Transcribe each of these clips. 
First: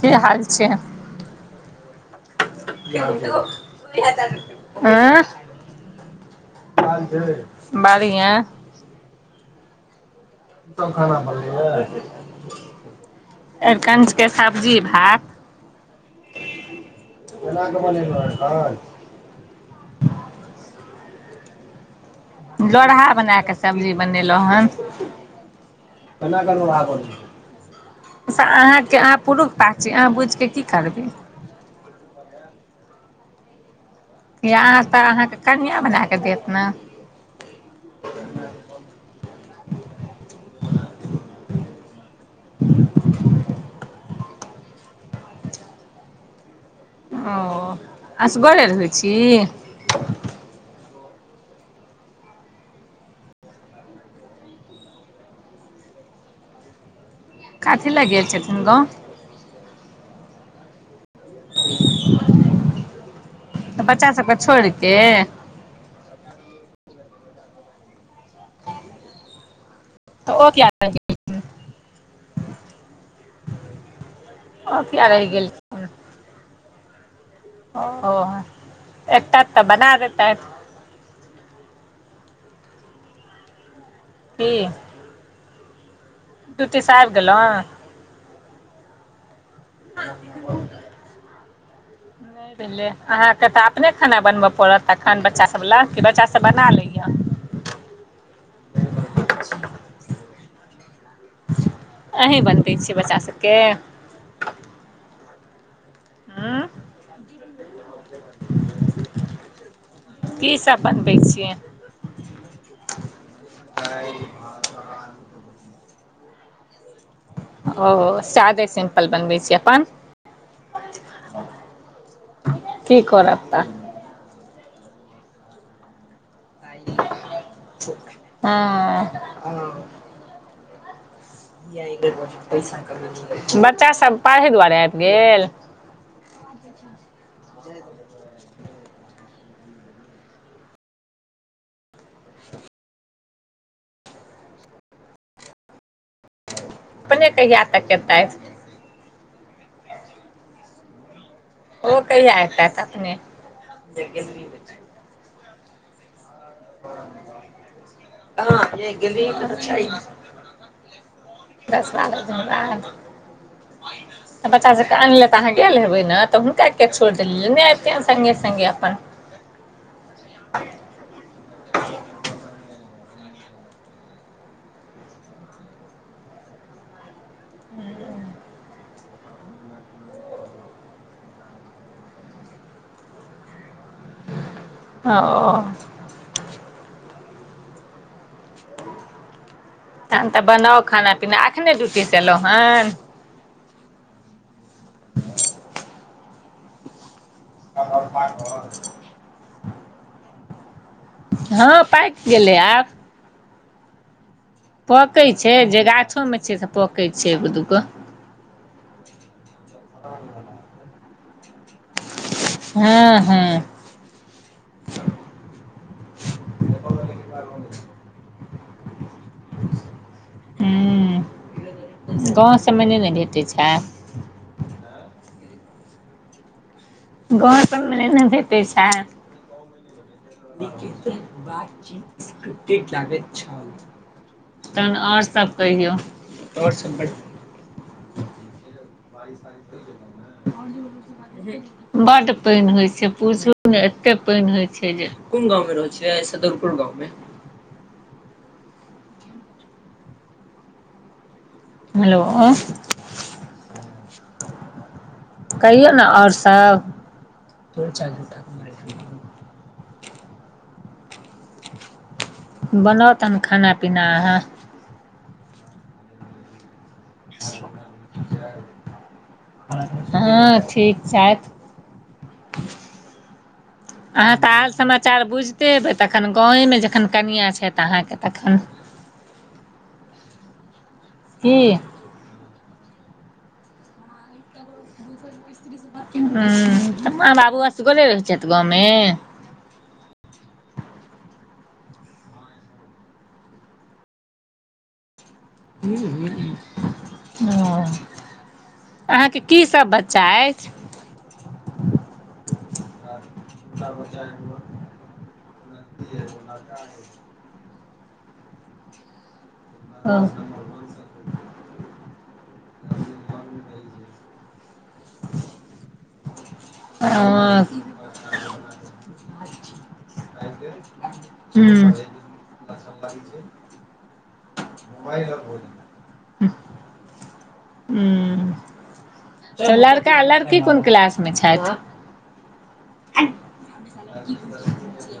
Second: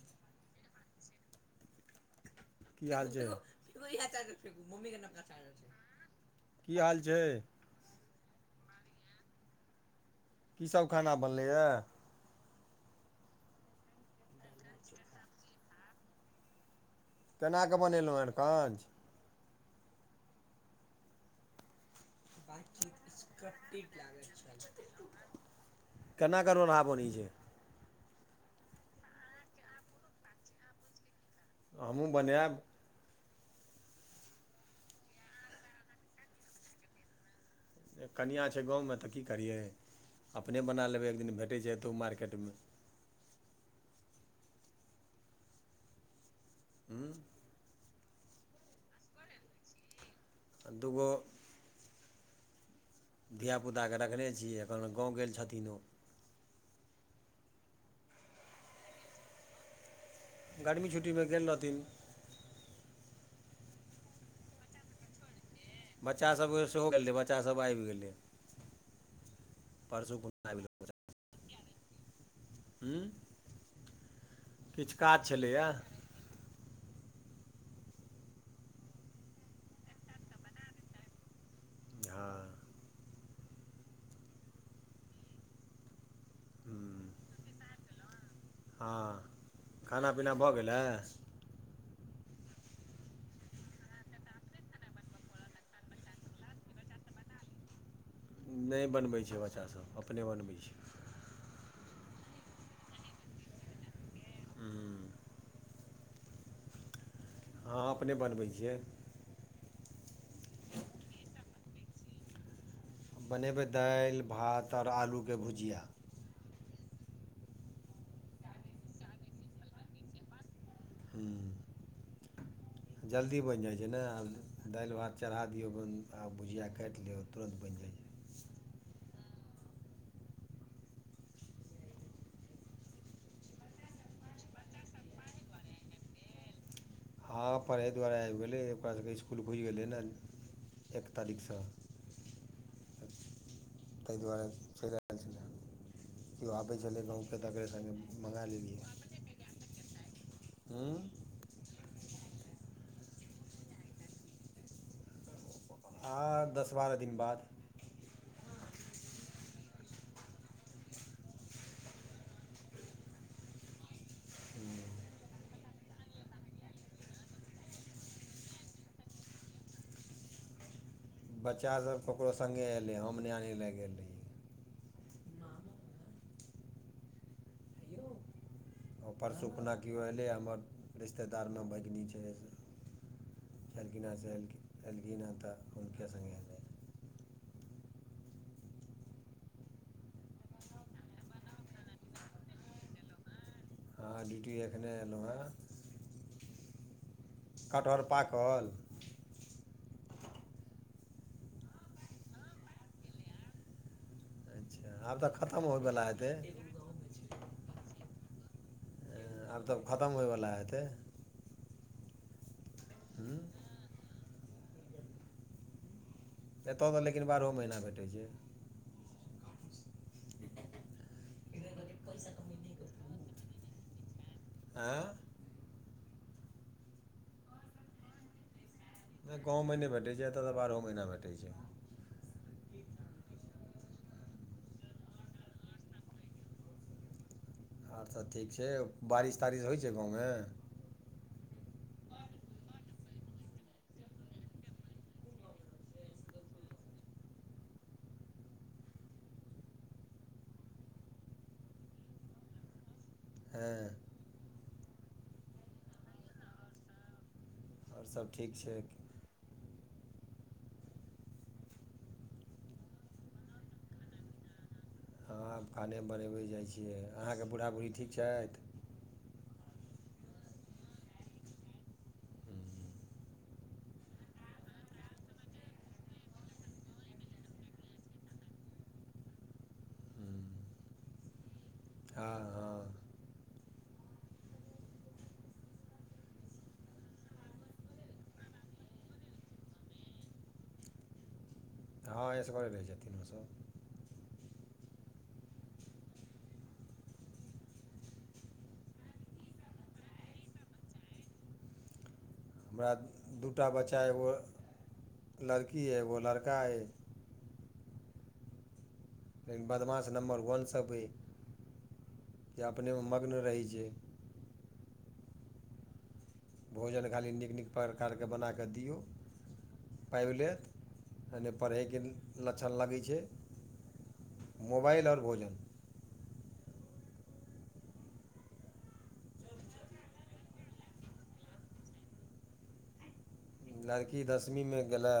की हाल छै की हाल छैय। उं [unintelligible] की हाल छय। बढ़ियां। कि कीसभ सभ खाना बनलैए बनलेए, ऐरकंच के सब्जी भात। केना केना कऽ बनेलऊ बनेलहुँ हँ ऐरकंज काँच लोढ़हा बना कऽ सब्जी बनेलहुँ हन [unintelligible] केना कऽ रोड़हा बनै छय। उसब अहाँके अहाँ पुरुष पात छी, अहाँ बुझिके की करबै। हमहुं बनैब। किया अहाँ तऽ अहाँके कनियां बना कऽ देत नऽ। ए कनियां छै गाँवमे तऽ की करियै। अपने बना लेबै एक दिन भेटै छै, एतउ मार्केटमे। हूँ ओ असगरे रहय छी। अ दुगो धियापुता कऽ रखने छि, एखन गांव गेल छथिन ओ। कथी लए गेल छथिन गाँव। गर्मी छुट्टीमे गेल रहथिन। तऽ बच्चा सबकेँ छोड़िते। बच्चासभ सेहो गेलै बच्चासभ आबि गेलै। परसु [unintelligible] तऽ ओ किया रहि गेल? हु ओ किछ किया काज रहि छलैया। गेलखिन ओ एत त बना देत। हँ। की ड्यूटी सँ हम्म आबि गेलहुँ हँ, खाना पीना भ गेलै। नयि भेले, अहाँके त अपने खाना बनब पड़त एखन बच्चा सभ लए, कि बच्चा सब बना लैय। नयि बनबै छै बच्चासभ अपने बनबै छी। अहीँ बनै छियै बच्चा सभके। हम्म। म्म हँ अपने बनबै छियै। की सब बनबै छियै? बनेबै दैल भात और आलूके भुजिया। ओ सादे सिम्पल बनबै छियै अपन। की जल्दी करब बइन तऽ जाइ छै न, दालि भात चढ़ा दियौ अपन आ भुजिया काइट लिय तुरन्त बइन जाइ छै। हँ बच्चा सब पढ़ै दुआरे आइब गेल? हँ पढ़य दुआरे आएब गेलै, ओकरासभके स्कुल खुइज गेलै न एक तारीखसँ। [unintelligible] तयि दुआरे चइल आयल छले। कियो आबै छलै अपने गाउंके त कहिया करे तक सगें मंगा एतथि लेलियै। हम्म। ओ कहिया एतत अपने? हँ दस बारह दिन बाद। [unintelligible] दस बारह दिन बाद [unintelligible] त बच्चा सभकेँ अनेलै त अहाँ गेल हेबै न त हुनका किया छुइर देलियै, एयतत संगे संगे अपन। बच्चासब ककरो संगे एलै, हम ने आने गेल रहिये। [unintelligible] परसु आना कि भेले हमर रिश्तेदार में भगनि छै। चलखिना स एलखिन, एलखिन न त ओ उनके संगे एलै। तखन त बनाउ खाना पीना, एखने डियुटीसँ एलहुँ हेन? हँ ड्यूटी एखने एयलहुँ हें। कटहर पाकल। हँ पाकि गेलै आब- - अच्छा आब पकै तऽ छै खतम जे होयवला हेतै गाछोमे छै से पकैत छै एगो दूगो। आब त खतम होइवला हेतै। हँ हूँ हँ - - एत तऽ लेकिन बारहो महीना भेटै छैइ। हूं गाँव सबमे न इ ने भेटै छैइ। ऐ- - गांव सब में नै-ने भेटै छैन? नै गाँव मे नै भेटै छै, एतऽ तऽ बारहो महीना भेटै छै। स्क्रिप्टेड लागैत छल। तहन और सब कहियौ, और सब बढ़िया। और सब ठीक छै? आइ बारिश साइ तारिश होइ चैल छै गाँवमे जैतौं ने। और दियौ भूसी-बाती ढैट। बड पैन होई छै पुछू ने एते पैन होइ छै जे कोन गाँवं में रहै छियै? सदरपुर गाँव में। हेलो हे कहियौ ने और सब। और सब ठीक छैक। बनाउ तहन खाना-पीना अहाँ। हँ, खाने बनेबै जाइ छियै, अहाँ के बूढ़हा-बुढ़ही ठीक छैथ? हँ, ठीक छैथ। [unintelligible] अहाँ तऽ आल-समाचार बुइझते एबै तखन, गाँवे मे जखन कनियाँ छैथ अहाँ के तखन। हूं। की? हाँ-हाँ। त दूसर मिस्त्री स हूं, तऽ माँ बाबू असगरे रहै छैथ गाँव में? हँ एसगरे रहै छथीन ओ सब। हूं-हूं, न अहाँ के की सब बच्चा ऐछ? हमरा दू-टा बच्चा, एगो लड़की ऐ एगो लड़का ऐ लेकिन बदमाश ओ नम्बर वन सब ऐ, जे अपने में मग्न रहै छै। भोजन खाली ओ नीक-नीक परकार के बनाकऽ दियौ पैब लेत अ- ने हूँ पढ़इ के ल-लछन लगै छै, मोबाइल और भोजन। ऊं-हूं। तऽ लड़का-लड़की कोन क्लास मे छैथ? लड़की दसमी में गेले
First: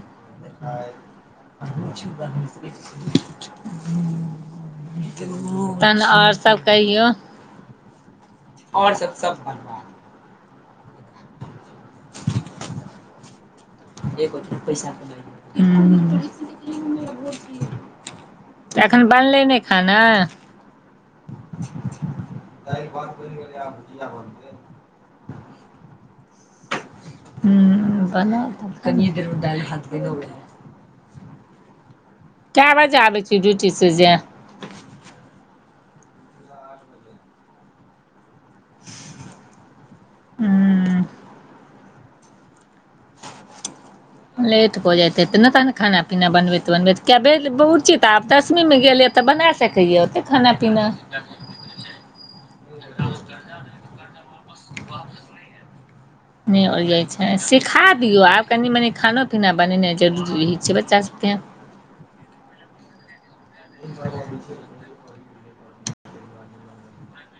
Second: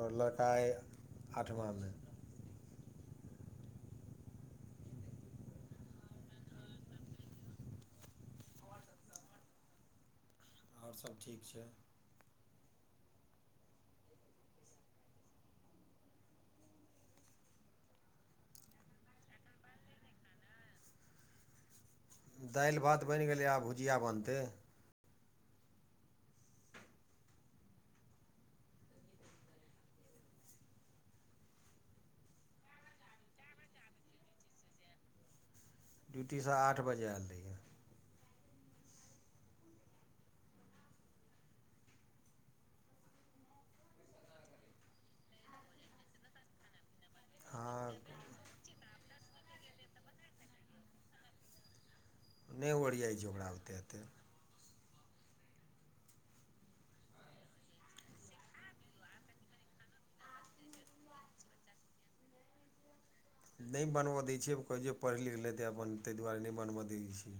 और लड़का ऐ आठवां में। [unintelligible] तहन और सब कहियौ, और सब-सब बढ़िया। और सब ठीक छै। जे कोइ पैसा क लेल-ऊं-भौजी यै। अखैन बनलै नै खाना? [unintelligible] दैल-भात बैन गेलै, आब भुजिया बनतै। हूं बनाउ त, कनी देर में दाल-भात बैनो गेलै। के बजे आबै छी ड्यूटी से जे ड्यूटी से आठ बजे एल रहियै। ऊंह लेट भ जैत हैतै न तहन खाना-पीना बनबैत- बनबैत किये बेल हँ बुच्ची तऽ आब दसमी मे गेल य तऽ बना सकैये ओते खाना-पीना। नै ओरियाई छैय ओकरा ओतेक एते। ब बाह [unintelligible] [unintelligible] नै ओरियाई छै? सिखा दियौ, आब कनी मनी खानो पीना बनेनाइ जरूरी रहइ छै बच्चा सबके। नै बनब दै छियै, ओ कहै छै पढ़ि लिखि लेतै अपन, तें दुआरे नै बनब दै छियै।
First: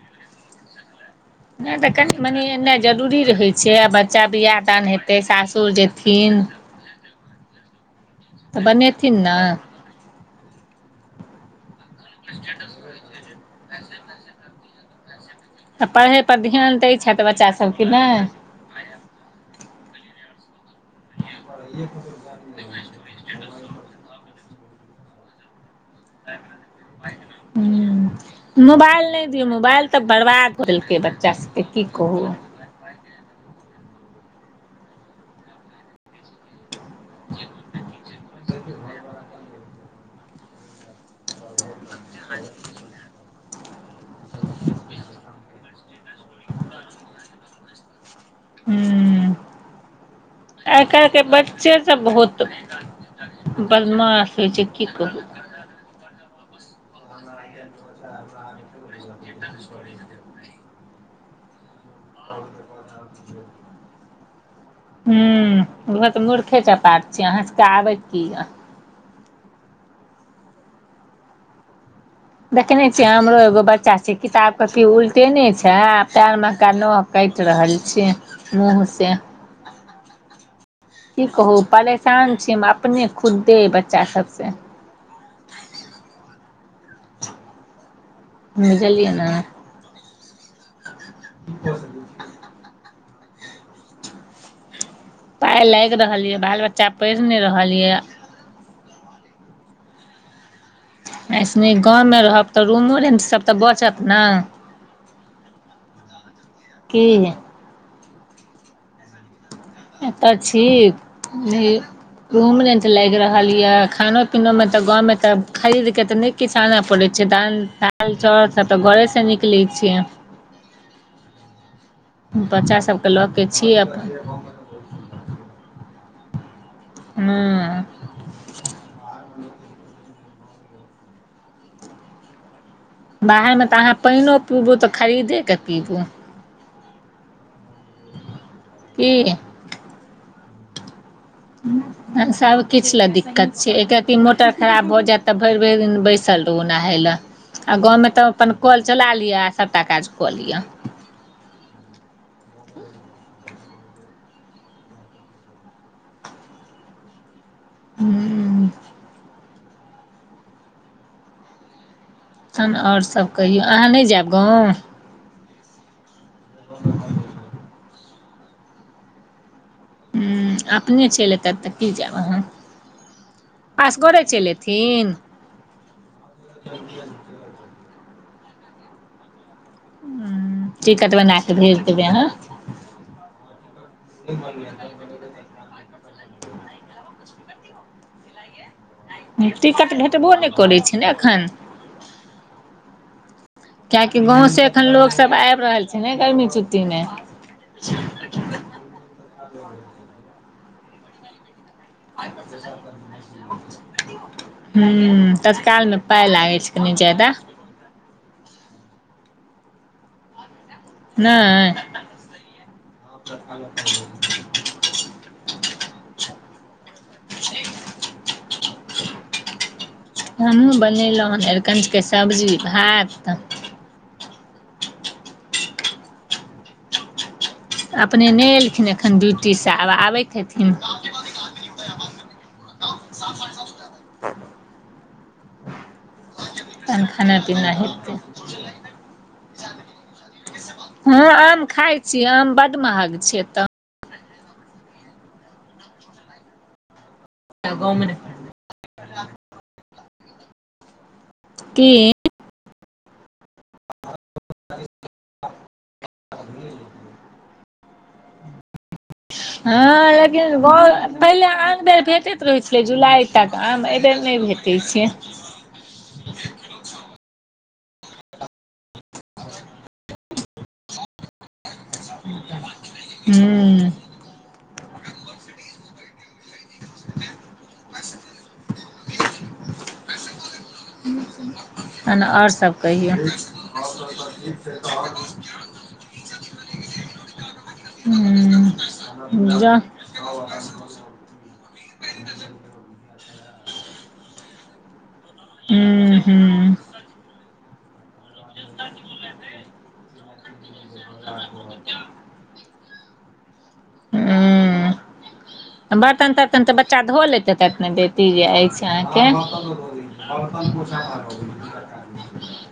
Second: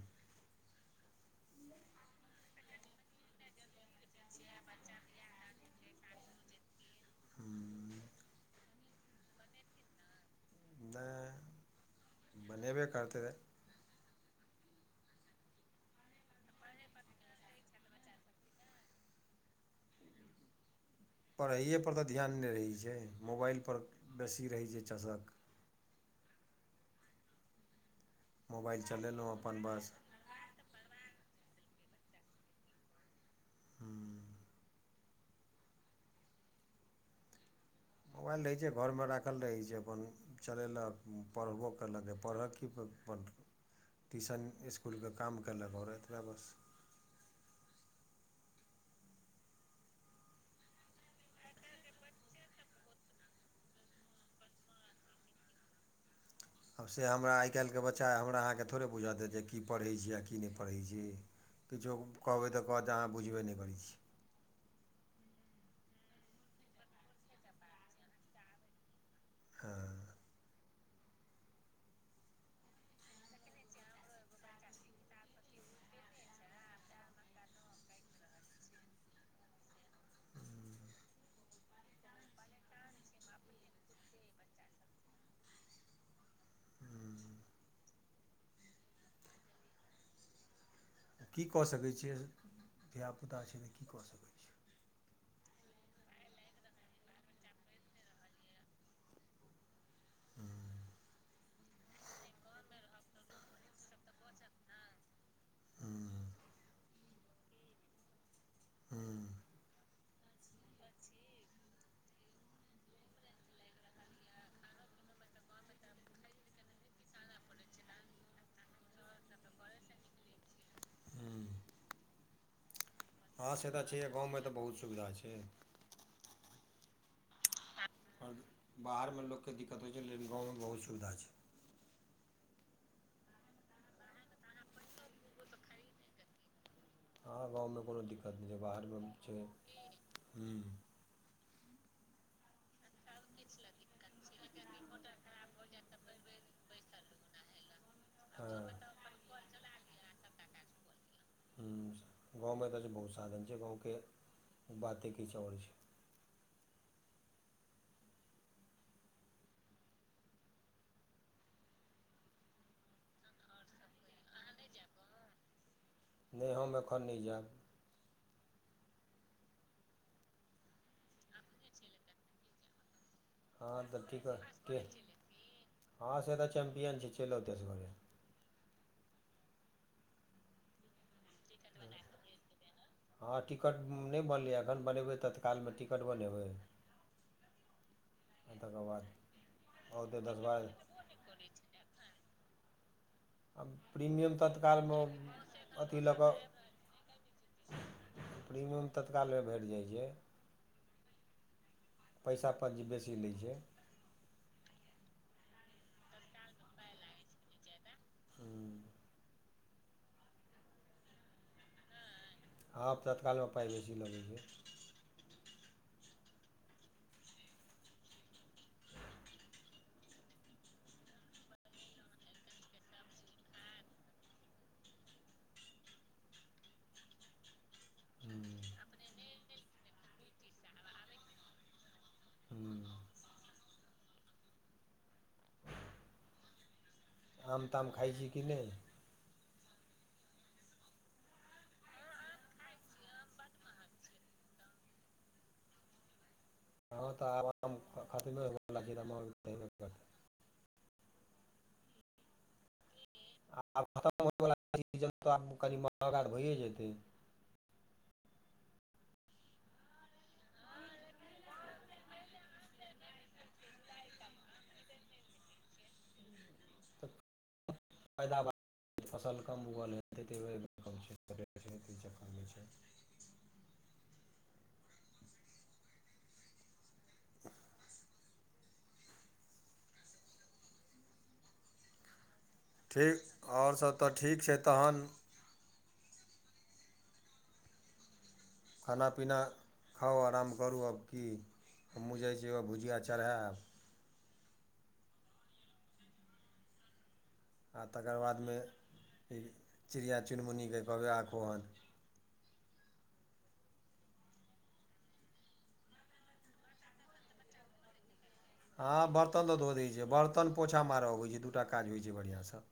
नै त घर कनी मनी एनाइ जरूरी रहै छै, आब बच्चा बिआह दान हेतै, सासुर जेथिन। हुं त बनेथिन न? नै, बनेबै करतै। [unintelligible] त पढ़ै पर ध्यान दै छथि बच्चा सब कि नै? पढैए पर त धियान नै रहै छै, मोबाइल पर बेसी रहै छै चसक। हुं, मोबाइल नै चलेलहुँ दियौ, अपन बस मोबाइल त बर्बाद क देलकै बच्चा सबके की कहू। हुं [inaudible] मोबाइल रहै छै, घर मे राखल रहै छै, अपन, चलेलक। हं पढ़बो केलक पढ़त की [unintelligible] फ टिशन इस्कुल के काम केलक, और एतबा बस। [unintelligible] हुं, आइ कालिके बच्चे सब बहुत दुखी बदमाश होइ छै की कहू। हं से हमरा आइ काल्हिके बच्चा, हमरा अहाँकेँ थोड़े बुझत देत कि की पढ़ै छी आ, की नै पढ़ै छी। किछो कहबै, त कहत जे अहाँ बुझबे नै करै छी। हुं बूझत मूर्खे चपाट छी, अहाँ सबके आबै की य। हँ अं देखै नै छीयै, हमरो एगो बच्चा छै, किताब कॉपी उलटेने छै आ, पैर महका नह काटि रहल छियै मूँह से। [inaudible] की कहू पलेशान छी हम, अपने खुद्दे अइ बच्चा सबसँ। हुं बुझलिअइ न। त की क सकै छियै? धिया पूता छै त की क सकै छी पाय लागि रहल य, बाल बच्चा पढ़ि नै रहल य। हं अं ऐ सं नीक, गाँवमे रहब त, रूमो रेंट सब त बचत न? हुं उं की है हँ एत छी नै रुम रेंट लागि रहल य, खानो पीनो में त, गांव में ते खरीद के त नै किछ आन पड़ै छै, दन दालि चाउर सब त घरेसँ निकलै छै। हुं बच्चा सभकेँ ल के छी तऽ छै अपन। गाँवमे बहुत सुविधा छै। हुं। पर बाहर में लोक के दिक्कत होइ छै लेकिन गाँव में बहुत सुविधा छै। बाहर मे़ त अहाँ पैनो पीबू, त खरीदे क पीबू। हँ गाँव में कोनो दिक्कत नै छै बाहरमे की छै, हुं। हुं, अ- सव किछ ले दिक्कत छै, एक रती मोटर खराब भ जेत त भैर-भैर दिन बैसल रहू ओन नहै ले, आ गाँव मे त अपन हँ कल चला लिअ आ सबटा काज क लिअ। हुं, गाँव में त च बहुत साधन छै गाँवके बाते किछ और छै। हूँ। तहन और सब कहियौ, अहाँ नै जेब गाँव? नै हम एखन नै जेब। हूँ, अपने चैल एतैथ त तक की जेब अहाँ? हँ तऽ असगरे चैल टिकट एथीन? हँ से त चैम्पियन छै चैल औतै असगरे। हूं, टिकट बना कऽ भेज देबै अहाँ। हँ टिकट नै बनलैए एखन, बनेबै तत्काल में टिकट बनेबै। आ तेकर बाद टिकट औतै भेटबो दस ने करै बारह छै ने एखन? आ कियेकि प्रीमियम गाँव से एखन तत्कालमे लोक सब ऐब रहल छै अथि ने लऽ कऽ गर्मी छुट्टी में। प्रीमियम तत्काल में भेट जै छै। पैसा-पजी बेसी लै छै। हूं, तत्काल में पै लागै छै कनि ज्यादा। हँ। नै? हँ, तत्काल में पाइ बेसी लगै छै। [inaudible] हमहूँ बनेलौं हन अरिकंच के सब्जी-भात। अपने नै ह्म एलखिन एखन ड्यूटी से आब आबैत हेथिन। ह्म तहन खाना पीना आम-ताम खाइ हेतै छी कि नै? हँ, आम खाय छी, आम बड महग छै एतऽ। हँ तऽ आब आम खतमे होइ बला छै त महग ते हेबे करतै। की? आ [inaudible] भइए जेतै हँ लेकिन बौ-पहिले आन बेर फेटे त रहै छलै जुलाइ तक आम, ऐ बेर नै भेटै छै। तऽ फायदा ब फसल कम उगल हेतै त ऐ बेर कम छै। तै चक्कर में छै। हूँ। [unintelligible] तहन आर सभ कहियौ। ठीक आओर सभ तऽ ठीक छै तहन हूं। खाना-पीना खाउ आराम करू आब कि? हमहूं जै छी आब भुजिया चढे़ब। हू़ं-हूं। आ तकर बाद में ई चिड़िया- चुनमुनी के कहबै आ खो-हन। हूँ बर्तन तर्तन तऽ बच्चा धो लेतै त दे इ जे अछि अहाँ अहाँके। बर्तन तऽ धो दै छियै जे बढ़िआँसँ [unintelligible]